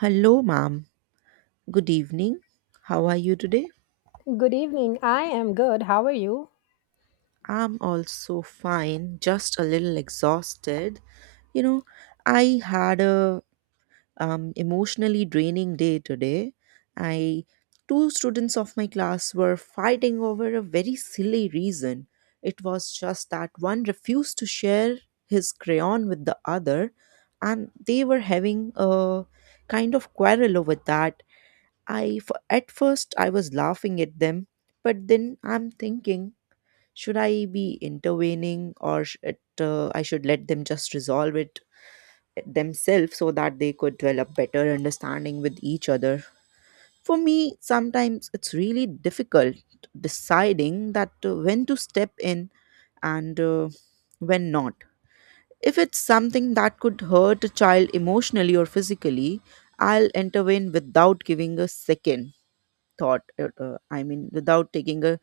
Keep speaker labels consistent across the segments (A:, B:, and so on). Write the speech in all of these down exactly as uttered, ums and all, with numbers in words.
A: Hello, ma'am. Good evening. How are you today?
B: Good evening. I am good. How are you?
A: I'm also fine, just a little exhausted. You know, I had a um, emotionally draining day today. I two students of my class were fighting over a very silly reason. It was just that one refused to share his crayon with the other, and they were having a kind of quarrel over that. I f- at first I was laughing at them, but then I'm thinking, should I be intervening or sh- it, uh, I should let them just resolve it eh, themselves so that they could develop better understanding with each other. For me, sometimes it's really difficult deciding that uh, when to step in and uh, when not. If it's something that could hurt a child emotionally or physically, I'll intervene without giving a second thought, uh, uh, I mean without taking a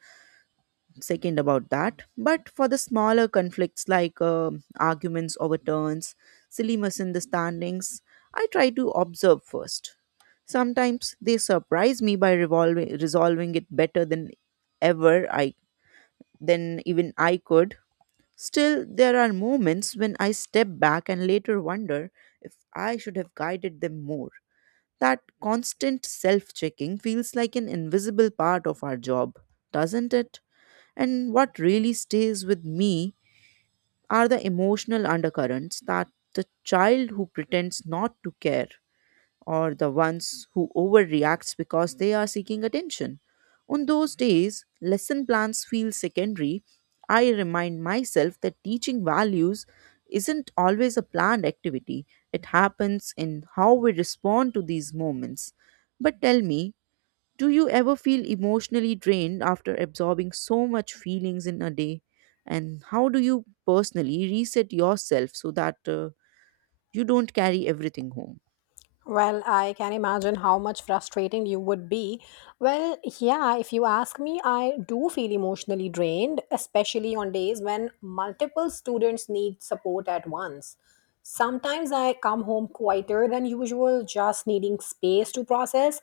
A: second about that. But for the smaller conflicts like um arguments overturns, silly misunderstandings, I try to observe first. Sometimes they surprise me by revolving, resolving it better than ever I than even I could. Still there are moments when I step back and later wonder if I should have guided them more. That constant self checking feels like an invisible part of our job, doesn't it? And what really stays with me are the emotional undercurrents, that the child who pretends not to care or the ones who overreacts because they are seeking attention. On those days, lesson plans feel secondary. I remind myself that teaching values isn't always a planned activity. It happens in how we respond to these moments. But tell me, do you ever feel emotionally drained after absorbing so much feelings in a day? And how do you personally reset yourself so that uh, you don't carry everything home?
B: Well, I can imagine how much frustrating you would be. Well, yeah, if you ask me, I do feel emotionally drained, especially on days when multiple students need support at once. Sometimes I come home quieter than usual, just needing space to process.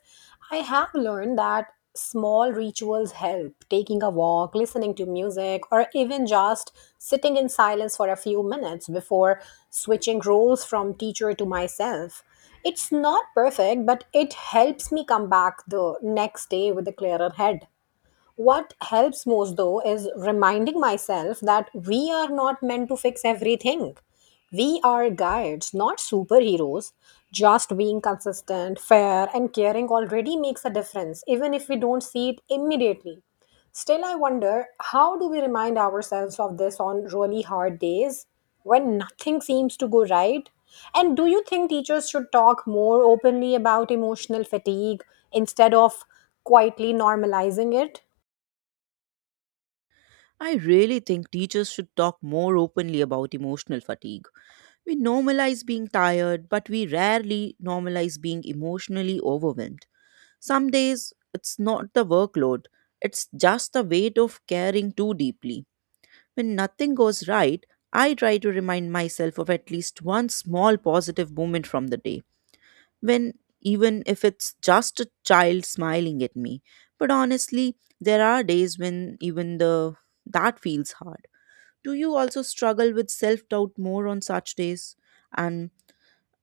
B: I have learned that small rituals help taking a walk, listening to music, or even just sitting in silence for a few minutes before switching roles from teacher to myself. It's not perfect, but it helps me come back the next day with a clearer head. What helps most, though, is reminding myself that we are not meant to fix everything. We are guides, not superheroes. Just being consistent, fair, and caring already makes a difference, even if we don't see it immediately. Still, I wonder how do we remind ourselves of this on really hard days when nothing seems to go right? And do you think teachers should talk more openly about emotional fatigue instead of quietly normalizing it?
A: I really think teachers should talk more openly about emotional fatigue. We normalize being tired, but we rarely normalize being emotionally overwhelmed. Some days, it's not the workload, it's just the weight of caring too deeply. When nothing goes right, I try to remind myself of at least one small positive moment from the day, when even if it's just a child smiling at me. But honestly, there are days when even the that feels hard. Do you also struggle with self-doubt more on such days? And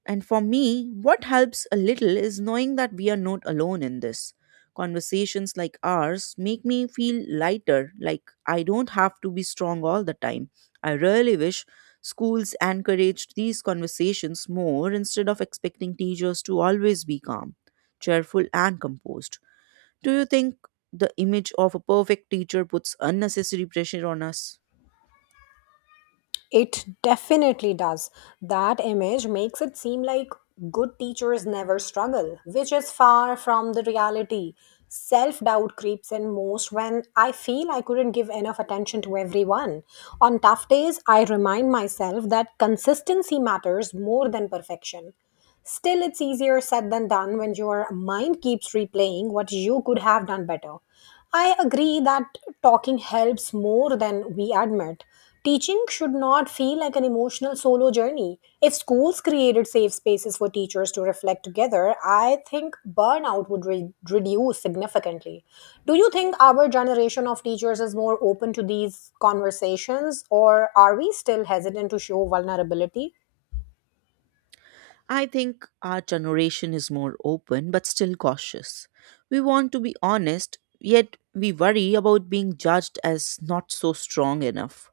A: and for me, what helps a little is knowing that we are not alone in this. Conversations like ours make me feel lighter, like I don't have to be strong all the time. I really wish schools encouraged these conversations more instead of expecting teachers to always be calm, cheerful, and composed. Do you think the image of a perfect teacher puts unnecessary pressure on us?
B: It definitely does. That image makes it seem like good teachers never struggle, which is far from the reality. Self doubt creeps in most when I feel I couldn't give enough attention to everyone. On tough days, I remind myself that consistency matters more than perfection. Still, it's easier said than done when your mind keeps replaying what you could have done better. I agree that talking helps more than we admit. Teaching should not feel like an emotional solo journey. If schools created safe spaces for teachers to reflect together, I think burnout would re- reduce significantly. Do you think our generation of teachers is more open to these conversations, or are we still hesitant to show vulnerability?
A: I think our generation is more open but still cautious. We want to be honest, yet we worry about being judged as not so strong enough.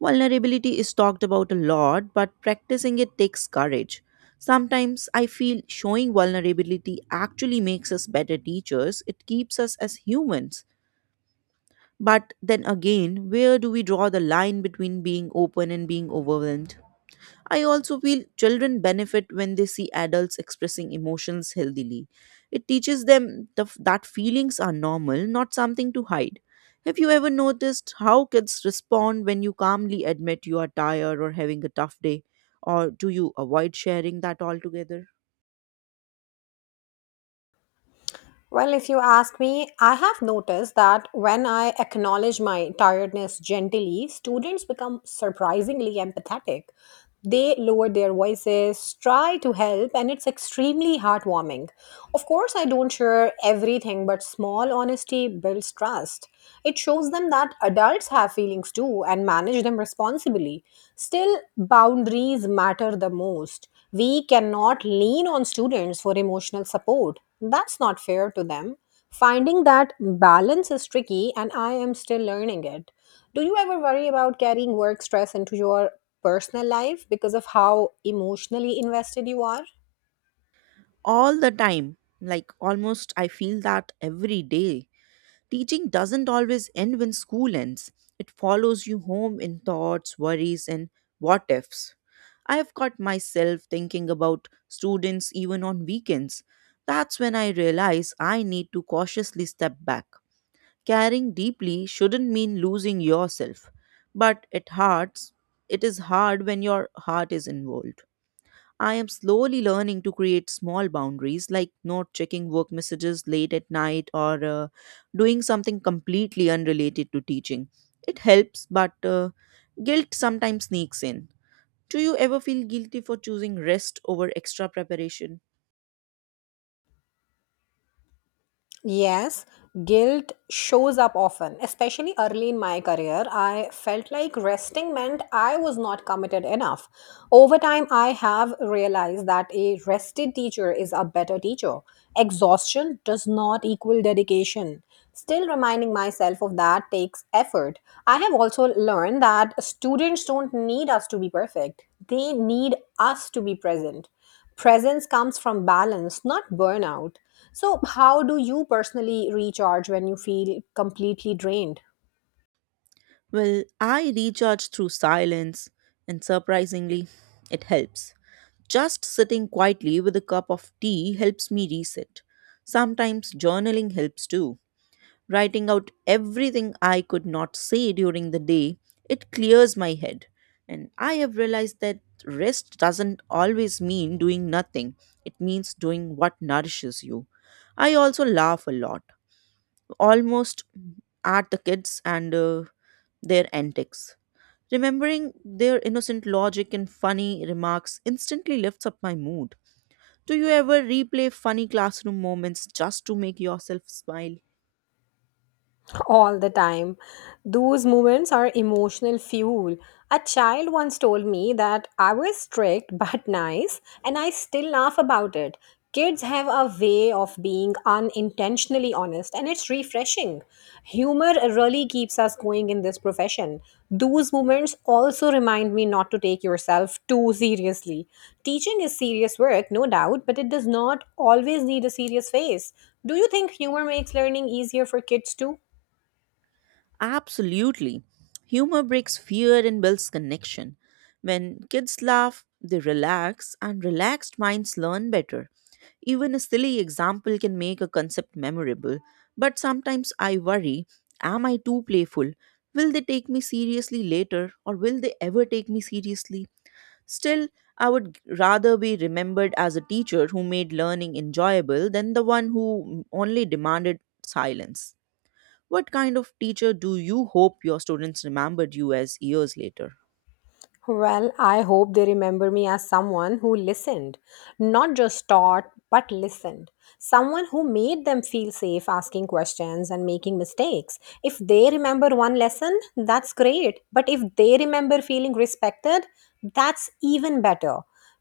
A: Vulnerability is talked about a lot, but practicing it takes courage. Sometimes I feel showing vulnerability actually makes us better teachers, it keeps us as humans. But then again, where do we draw the line between being open and being overwhelmed? I also feel children benefit when they see adults expressing emotions healthily. It teaches them the, that feelings are normal, not something to hide. Have you ever noticed how kids respond when you calmly admit you are tired or having a tough day? Or do you avoid sharing that altogether?
B: Well, if you ask me, I have noticed that when I acknowledge my tiredness gently, students become surprisingly empathetic, they lower their voices, try to help, and it's extremely heartwarming. Of course, I don't share everything, but small honesty builds trust. It shows them that adults have feelings too and manage them responsibly. Still, boundaries matter the most. We cannot lean on students for emotional support. That's not fair to them. Finding that balance is tricky, and I am still learning it. Do you ever worry about carrying work stress into your personal life because of how emotionally invested you are?
A: All the time. Like almost, I feel that every day. Teaching doesn't always end when school ends, it follows you home in thoughts, worries, and what ifs. I have caught myself thinking about students even on weekends. That's when I realize I need to cautiously step back. Caring deeply shouldn't mean losing yourself, but it hurts. It is hard when your heart is involved. I am slowly learning to create small boundaries, like not checking work messages late at night or uh, doing something completely unrelated to teaching. It helps, but uh, guilt sometimes sneaks in. Do you ever feel guilty for choosing rest over extra preparation?
B: Yes, guilt shows up often, especially early in my career. I felt like resting meant I was not committed enough. Over time, I have realized that a rested teacher is a better teacher. Exhaustion does not equal dedication. Still, reminding myself of that takes effort. I have also learned that students don't need us to be perfect, they need us to be present. Presence comes from balance, not burnout. So, how do you personally recharge when you feel completely drained?
A: Well, I recharge through silence, and surprisingly, it helps. Just sitting quietly with a cup of tea helps me reset. Sometimes journaling helps too. Writing out everything I could not say during the day, it clears my head. And I have realized that rest doesn't always mean doing nothing, it means doing what nourishes you. I also laugh a lot, almost at the kids and uh, their antics. Remembering their innocent logic and funny remarks instantly lifts up my mood. Do you ever replay funny classroom moments just to make yourself smile?
B: All the time. Those moments are emotional fuel. A child once told me that I was strict but nice, and I still laugh about it. Kids have a way of being unintentionally honest, and it's refreshing. Humor really keeps us going in this profession. Those moments also remind me not to take yourself too seriously. Teaching is serious work, no doubt, but it does not always need a serious face. Do you think humor makes learning easier for kids too?
A: Absolutely. Humor breaks fear and builds connection. When kids laugh, they relax, and relaxed minds learn better. Even a silly example can make a concept memorable. But sometimes I worry, am I too playful? Will they take me seriously later, or will they ever take me seriously? Still, I would rather be remembered as a teacher who made learning enjoyable than the one who only demanded silence. What kind of teacher do you hope your students remembered you as years later?
B: Well, I hope they remember me as someone who listened, not just taught, but listened. Someone who made them feel safe asking questions and making mistakes. If they remember one lesson, that's great. But if they remember feeling respected, that's even better.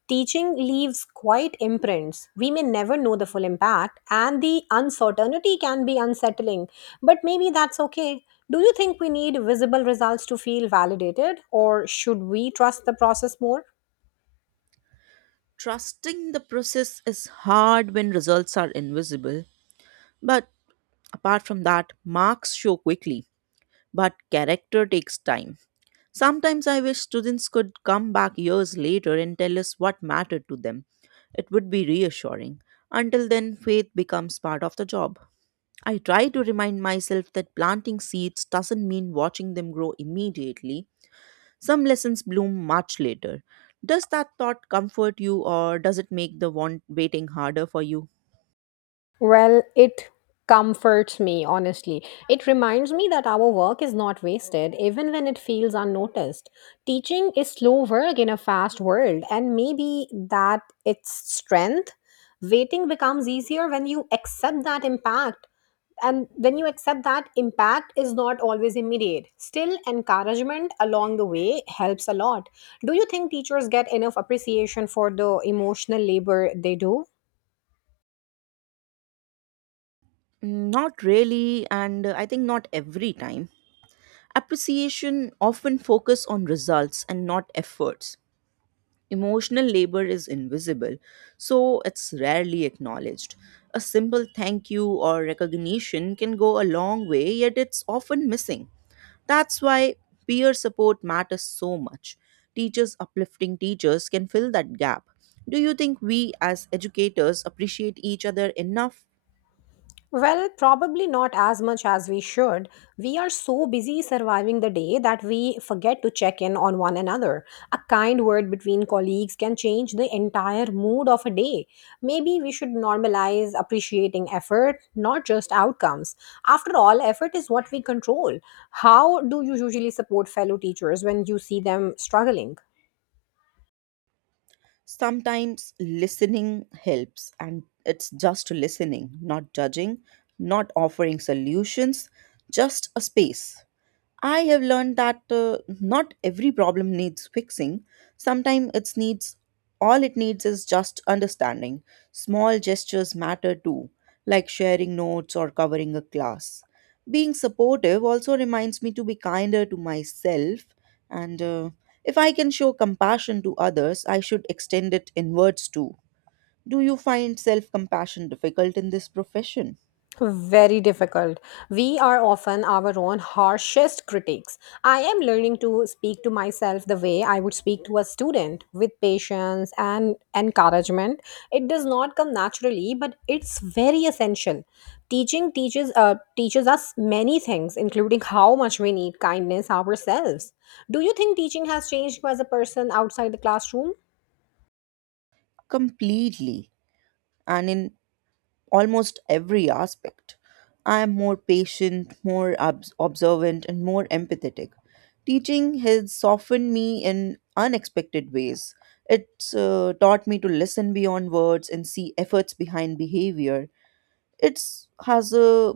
B: Teaching leaves quite imprints. We may never know the full impact, and the uncertainty can be unsettling, but maybe that's okay. Do you think we need visible results to feel validated, or should we trust the process more?
A: Trusting the process is hard when results are invisible, but apart from that, marks show quickly, but character takes time. Sometimes I wish students could come back years later and tell us what mattered to them. It would be reassuring. Until then, faith becomes part of the job. I try to remind myself that planting seeds doesn't mean watching them grow immediately. Some lessons bloom much later. Does that thought comfort you or does it make the want waiting harder for you?
B: Well, it comforts me, honestly. It reminds me that our work is not wasted, even when it feels unnoticed. Teaching is slow work in a fast world, and maybe that its strength. Waiting becomes easier when you accept that impact. And when you accept that impact is not always immediate, still encouragement along the way helps a lot. Do you think teachers get enough appreciation for the emotional labor they do?
A: Mm, Not really, and uh, I think not every time. Appreciation often focus on results and not efforts. Emotional labor is invisible, so it's rarely acknowledged. A simple thank you or recognition can go a long way, yet it's often missing. That's why peer support matters so much. Teachers uplifting teachers can fill that gap. Do you think we as educators appreciate each other enough?
B: Well, probably not as much as we should. We are so busy surviving the day that we forget to check in on one another. A kind word between colleagues can change the entire mood of a day. Maybe we should normalize appreciating effort, not just outcomes. After all, effort is what we control. How do you usually support fellow teachers when you see them struggling?
A: Sometimes listening helps, and it's just listening, not judging, not offering solutions, just a space. I have learned that uh, not every problem needs fixing. Sometimes it needs All it needs is just understanding. Small gestures matter too, like sharing notes or covering a class. Being supportive also reminds me to be kinder to myself, and uh, if I can show compassion to others, I should extend it inwards too. Do you find self compassion difficult in this profession?
B: Very difficult. We are often our own harshest critics. I am learning to speak to myself the way I would speak to a student with patience and encouragement. It does not come naturally, but it's very essential. Teaching teaches uh, teaches us many things, including how much we need kindness ourselves. Do you think teaching has changed you as a person outside the classroom?
A: Completely. And in almost every aspect. I am more patient, more obs- observant, and more empathetic. Teaching has softened me in unexpected ways. It's uh, taught me to listen beyond words and see efforts behind behavior. It's has uh,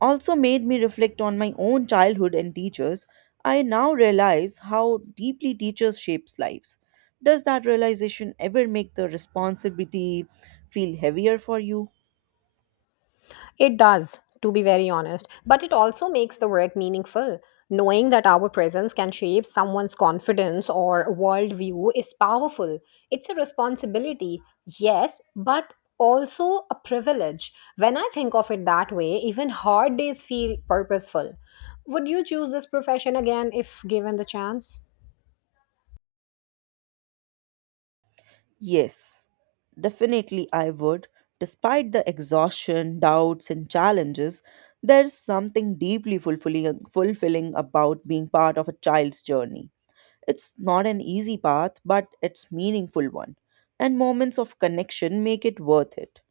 A: also made me reflect on my own childhood and teachers. I now realize how deeply teachers shapes lives. Does that realization ever make the responsibility feel heavier for you?
B: It does, to be very honest, but it also makes the work meaningful. Knowing that our presence can shape someone's confidence or worldview is powerful. It's a responsibility, yes, but also a privilege. When I think of it that way, even hard days feel purposeful. Would you choose this profession again if given the chance?
A: Yes, definitely I would. Despite the exhaustion, doubts, and challenges, there's something deeply fulfilling, fulfilling about being part of a child's journey. It's not an easy path, but it's meaningful one, and moments of connection make it worth it.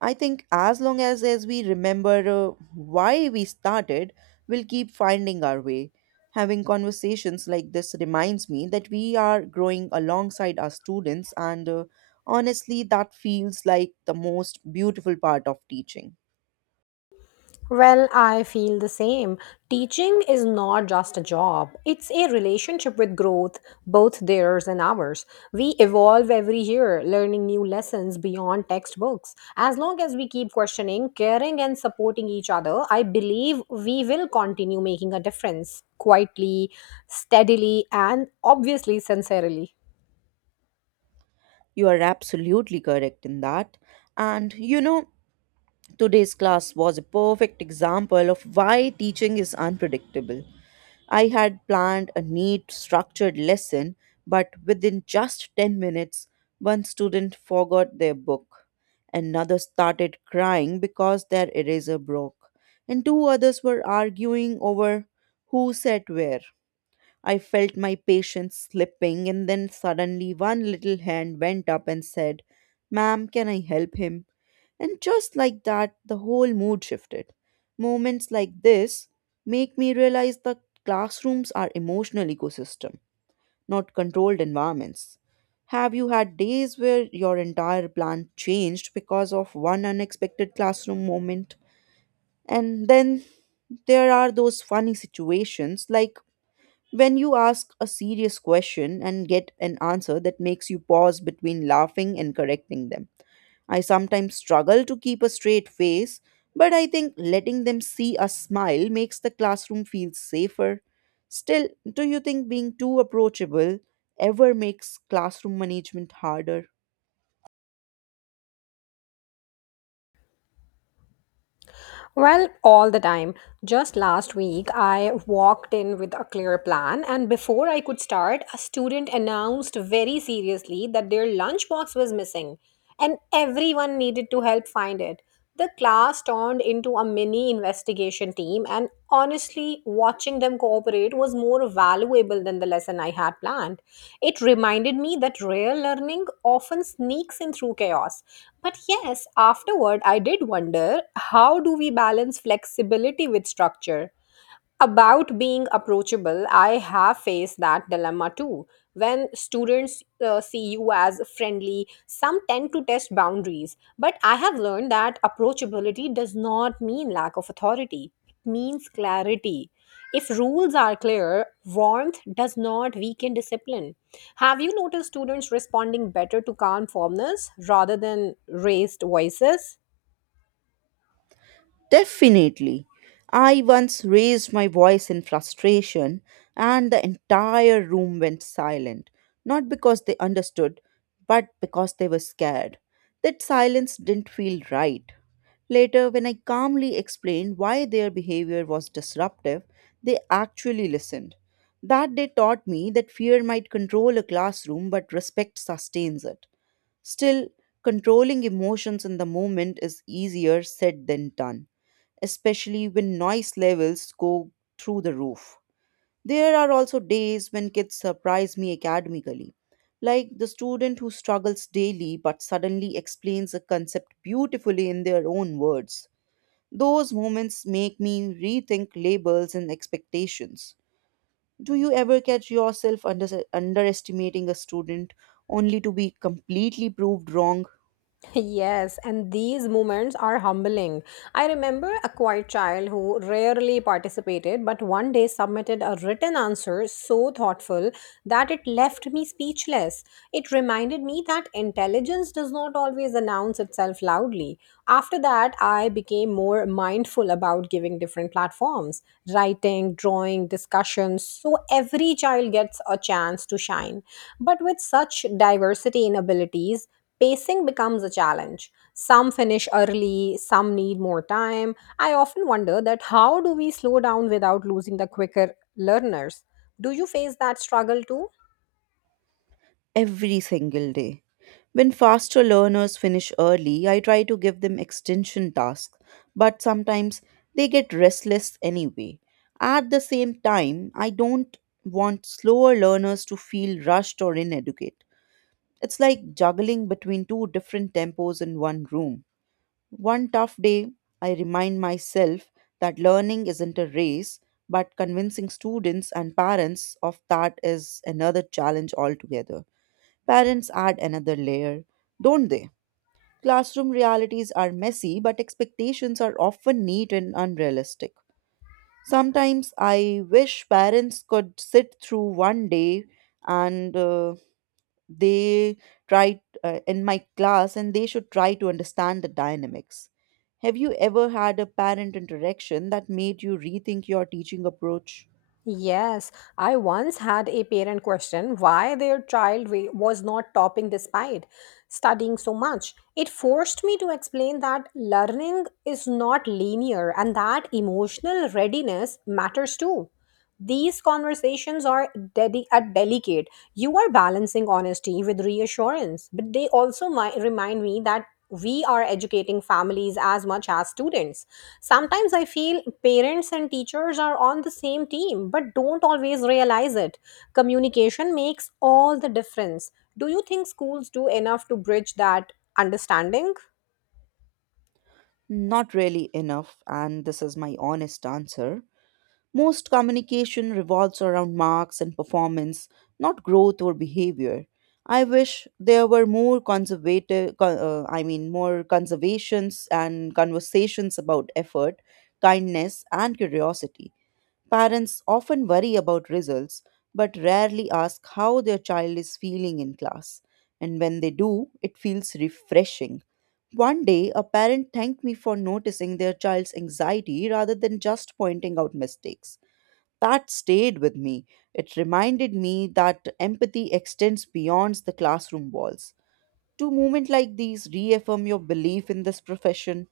A: I think as long as, as we remember uh, why we started, we'll keep finding our way. Having conversations like this reminds me that we are growing alongside our students, and uh, honestly, that feels like the most beautiful part of teaching.
B: Well, I feel the same. Teaching is not just a job, it's a relationship with growth, both theirs and ours. We evolve every year, learning new lessons beyond textbooks. As long as we keep questioning, caring, and supporting each other, I believe we will continue making a difference quietly, steadily, and obviously sincerely.
A: You are absolutely correct in that. And you know, today's class was a perfect example of why teaching is unpredictable. I had planned a neat, structured lesson, but within just ten minutes, one student forgot their book. Another started crying because their eraser broke, and two others were arguing over who sat where. I felt my patience slipping, and then suddenly one little hand went up and said, "Ma'am, can I help him?" And just like that, the whole mood shifted. Moments like this make me realize that classrooms are emotional ecosystem, not controlled environments. Have you had days where your entire plan changed because of one unexpected classroom moment? And then there are those funny situations, like when you ask a serious question and get an answer that makes you pause between laughing and correcting them. I sometimes struggle to keep a straight face, but I think letting them see us smile makes the classroom feel safer. Still, do you think being too approachable ever makes classroom management harder?
B: Well, all the time. Just last week, I walked in with a clear plan, and before I could start, a student announced very seriously that their lunchbox was missing, and everyone needed to help find it. The class turned into a mini investigation team, and honestly, watching them cooperate was more valuable than the lesson I had planned. It reminded me that real learning often sneaks in through chaos, but yes, afterward, I did wonder, how do we balance flexibility with structure? About being approachable, I have faced that dilemma too. When students uh, see you as friendly, some tend to test boundaries. But I have learned that approachability does not mean lack of authority, it means clarity. If rules are clear, warmth does not weaken discipline. Have you noticed students responding better to calm formness rather than raised voices?
A: Definitely. I once raised my voice in frustration, and the entire room went silent, not because they understood, but because they were scared. That silence didn't feel right. Later, when I calmly explained why their behavior was disruptive, they actually listened. That day taught me that fear might control a classroom, but respect sustains it. Still, controlling emotions in the moment is easier said than done, especially when noise levels go through the roof. There are also days when kids surprise me academically, like the student who struggles daily but suddenly explains a concept beautifully in their own words. Those moments make me rethink labels and expectations. Do you ever catch yourself under- underestimating a student only to be completely proved wrong?
B: Yes, and these moments are humbling. I remember a quiet child who rarely participated but one day submitted a written answer so thoughtful that it left me speechless. It reminded me that intelligence does not always announce itself loudly. After that, I became more mindful about giving different platforms, writing, drawing, discussions, so every child gets a chance to shine. But with such diversity in abilities, pacing becomes a challenge. Some finish early, some need more time. I often wonder that how do we slow down without losing the quicker learners? Do you face that struggle too?
A: Every single day. When faster learners finish early, I try to give them extension tasks, but sometimes they get restless anyway. At the same time, I don't want slower learners to feel rushed or ineducate. It's like juggling between two different tempos in one room. One tough day, I remind myself that learning isn't a race, but convincing students and parents of that is another challenge altogether. Parents add another layer, don't they? Classroom realities are messy, but expectations are often neat and unrealistic. Sometimes I wish parents could sit through one day and uh, they try uh, in my class, and they should try to understand the dynamics. Have you ever had a parent interaction that made you rethink your teaching approach?
B: Yes, I once had a parent question why their child wa- was not topping despite studying so much. It forced me to explain that learning is not linear and that emotional readiness matters too. These conversations are, dedi- are delicate. You are balancing honesty with reassurance, but they also mi- remind me that we are educating families as much as students. Sometimes I feel parents and teachers are on the same team, but don't always realize it. Communication makes all the difference. Do you think schools do enough to bridge that understanding?
A: Not really enough, and this is my honest answer. Most communication revolves around marks and performance, not growth or behavior. I wish there were more conservative, co- uh, I mean, more conservations and conversations about effort, kindness, and curiosity. Parents often worry about results, but rarely ask how their child is feeling in class. And when they do, it feels refreshing. One day, a parent thanked me for noticing their child's anxiety rather than just pointing out mistakes. That stayed with me. It reminded me that empathy extends beyond the classroom walls. Do moments like these reaffirm your belief in this profession?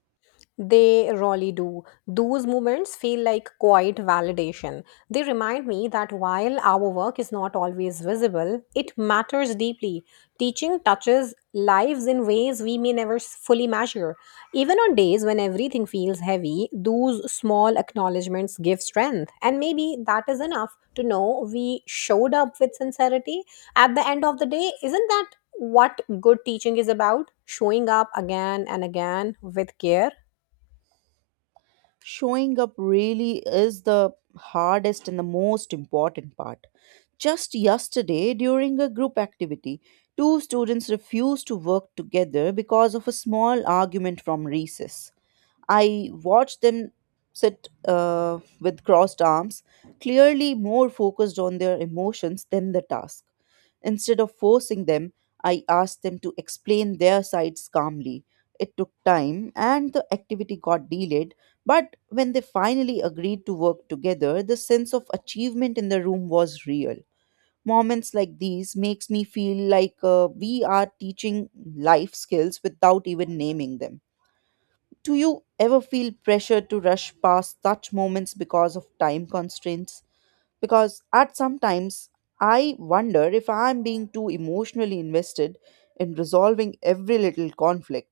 B: They really do. Those moments feel like quiet validation. They remind me that while our work is not always visible, it matters deeply. Teaching touches lives in ways we may never s- fully measure. Even on days when everything feels heavy, those small acknowledgements give strength. And maybe that is enough to know we showed up with sincerity. At the end of the day, isn't that what good teaching is about? Showing up again and again with care.
A: Showing up really is the hardest and the most important part. Just yesterday, during a group activity, two students refused to work together because of a small argument from recess. I watched them sit uh, with crossed arms, clearly more focused on their emotions than the task. Instead of forcing them, I asked them to explain their sides calmly. It took time and the activity got delayed, but when they finally agreed to work together, the sense of achievement in the room was real. Moments like these makes me feel like uh, we are teaching life skills without even naming them. Do you ever feel pressure to rush past such moments because of time constraints? Because at some times I wonder if I'm being too emotionally invested in resolving every little conflict.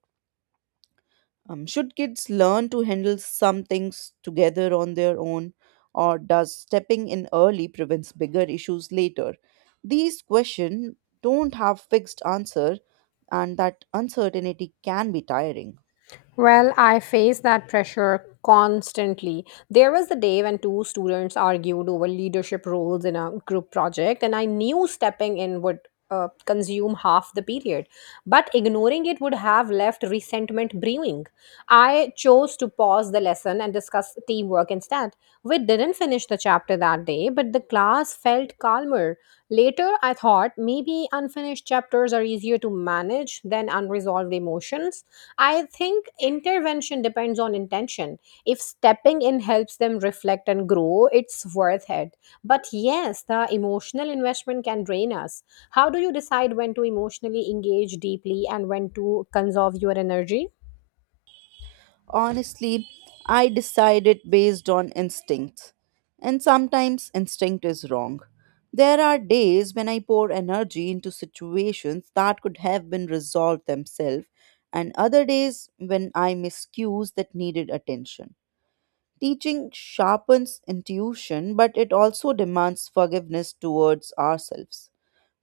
A: Um, should kids learn to handle some things together on their own, or does stepping in early prevents bigger issues later? These questions don't have fixed answer, and that uncertainty can be tiring.
B: Well, I face that pressure constantly. There was the day when two students argued over leadership roles in a group project, and I knew stepping in would uh, consume half the period, but ignoring it would have left resentment brewing. I chose to pause the lesson and discuss teamwork instead. We didn't finish the chapter that day, but the class felt calmer. Later, I thought maybe unfinished chapters are easier to manage than unresolved emotions. I think intervention depends on intention. If stepping in helps them reflect and grow, it's worth it. But yes, the emotional investment can drain us. How do you decide when to emotionally engage deeply and when to conserve your energy?
A: Honestly, I decide it based on instincts. And sometimes instinct is wrong. There are days when I pour energy into situations that could have been resolved themselves, and other days when I miss cues that needed attention. Teaching sharpens intuition, but it also demands forgiveness towards ourselves.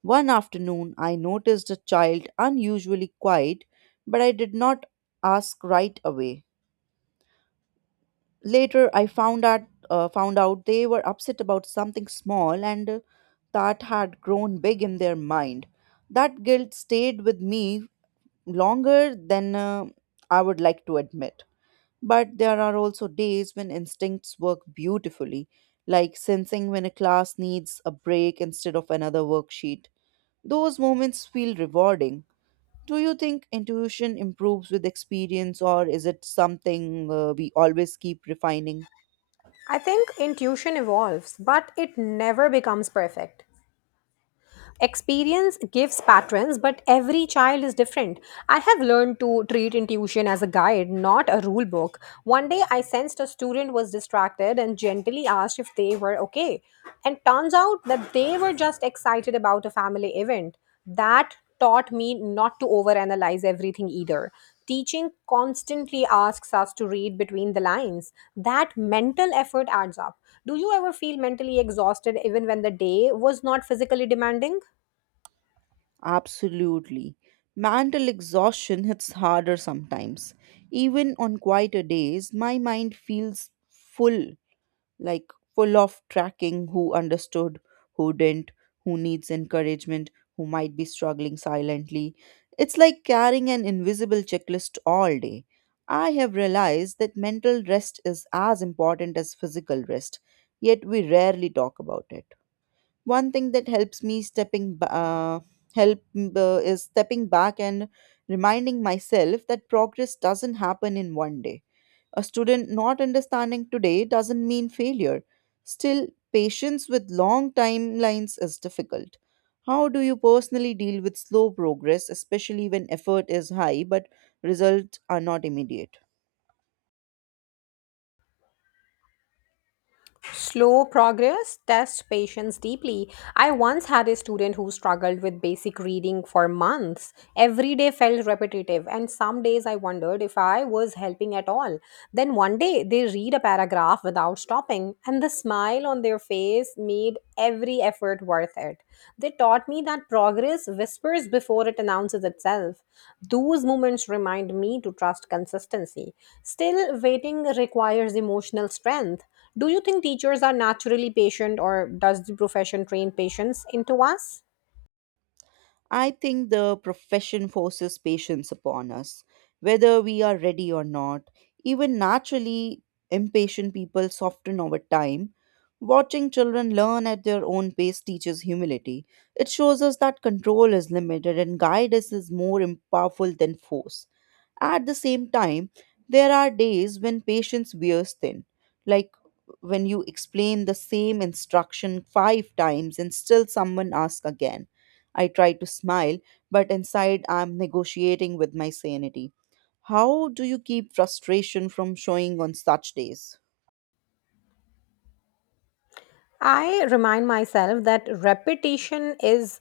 A: One afternoon, I noticed a child unusually quiet, but I did not ask right away. Later, I found out uh, found out they were upset about something small, and uh, that had grown big in their mind. That guilt stayed with me longer than uh, I would like to admit. But there are also days when instincts work beautifully, like sensing when a class needs a break instead of another worksheet. Those moments feel rewarding. Do you think intuition improves with experience, or is it something uh, we always keep refining?
B: I think intuition evolves, but it never becomes perfect. Experience gives patterns, but every child is different. I have learned to treat intuition as a guide, not a rule book. One day I sensed a student was distracted and gently asked if they were okay. And turns out that they were just excited about a family event. That taught me not to overanalyze everything either. Teaching constantly asks us to read between the lines. That mental effort adds up. Do you ever feel mentally exhausted even when the day was not physically demanding?
A: Absolutely. Mental exhaustion hits harder sometimes. Even on quieter days, my mind feels full, like full of tracking who understood, who didn't, who needs encouragement, who might be struggling silently. It's like carrying an invisible checklist all day. I have realized that mental rest is as important as physical rest, yet we rarely talk about it. One thing that helps me stepping ba- uh, help m- uh, is stepping back and reminding myself that progress doesn't happen in one day. A student not understanding today doesn't mean failure. Still, patience with long timelines is difficult. How do you personally deal with slow progress, especially when effort is high but results are not immediate?
B: Slow progress tests patience deeply. I once had a student who struggled with basic reading for months. Every day felt repetitive, and some days I wondered if I was helping at all. Then one day they read a paragraph without stopping, and the smile on their face made every effort worth it. They taught me that progress whispers before it announces itself. Those moments remind me to trust consistency. Still, waiting requires emotional strength. Do you think teachers are naturally patient, or does the profession train patience into us?
A: I think the profession forces patience upon us, whether we are ready or not. Even naturally, impatient people soften over time. Watching children learn at their own pace teaches humility. It shows us that control is limited and guidance is more im- powerful than force. At the same time, there are days when patience wears thin, like when you explain the same instruction five times and still someone asks again. I try to smile, but inside I'm negotiating with my sanity. How do you keep frustration from showing on such days?
B: I remind myself that repetition is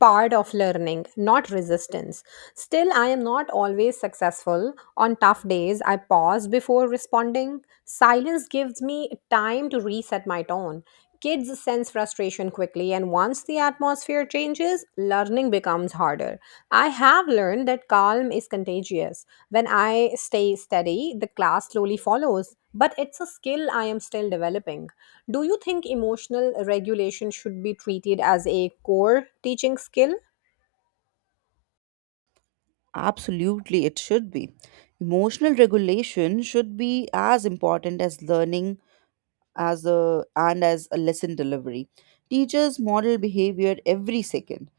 B: part of learning, not resistance. Still, I am not always successful. On tough days, I pause before responding. Silence gives me time to reset my tone. Kids sense frustration quickly, and once the atmosphere changes, learning becomes harder. I have learned that calm is contagious. When I stay steady, the class slowly follows but it's a skill I am still developing. Do you think emotional regulation should be treated as a core teaching skill?
A: Absolutely, it should be. Emotional regulation should be as important as learning as a and as a lesson delivery. Teachers model behavior every second,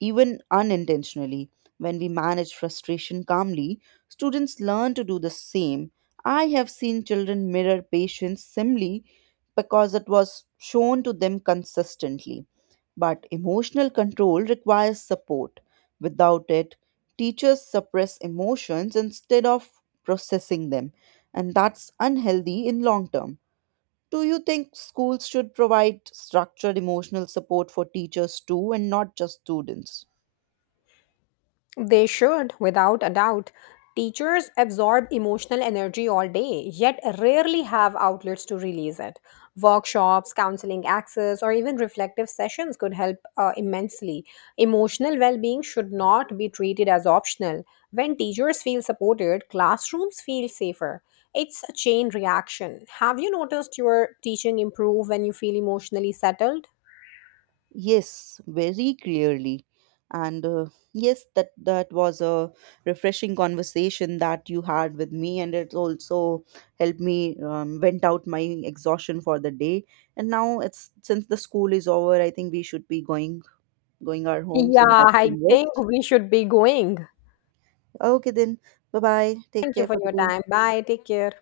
A: even unintentionally. When we manage frustration calmly, students learn to do the same. I have seen children mirror patience simply because it was shown to them consistently. But emotional control requires support. Without it, teachers suppress emotions instead of processing them, and that's unhealthy in long term. Do you think schools should provide structured emotional support for teachers too and not just students?
B: They should, without a doubt. Teachers absorb emotional energy all day, yet rarely have outlets to release it. Workshops, counseling access, or even reflective sessions could help uh, immensely. Emotional well being should not be treated as optional. When teachers feel supported, classrooms feel safer. It's a chain reaction. Have you noticed your teaching improve when you feel emotionally settled?
A: Yes, very clearly. And uh, yes, that, that was a refreshing conversation that you had with me, and it also helped me um, vent out my exhaustion for the day. And now it's since the school is over, I think we should be going going our homes
B: Yeah,
A: and have
B: I
A: some
B: think
A: rest.
B: we should be going.
A: Okay, then. Bye bye. Take
B: Thank you
A: care
B: for
A: for the
B: your
A: day.
B: time. Bye. Take care.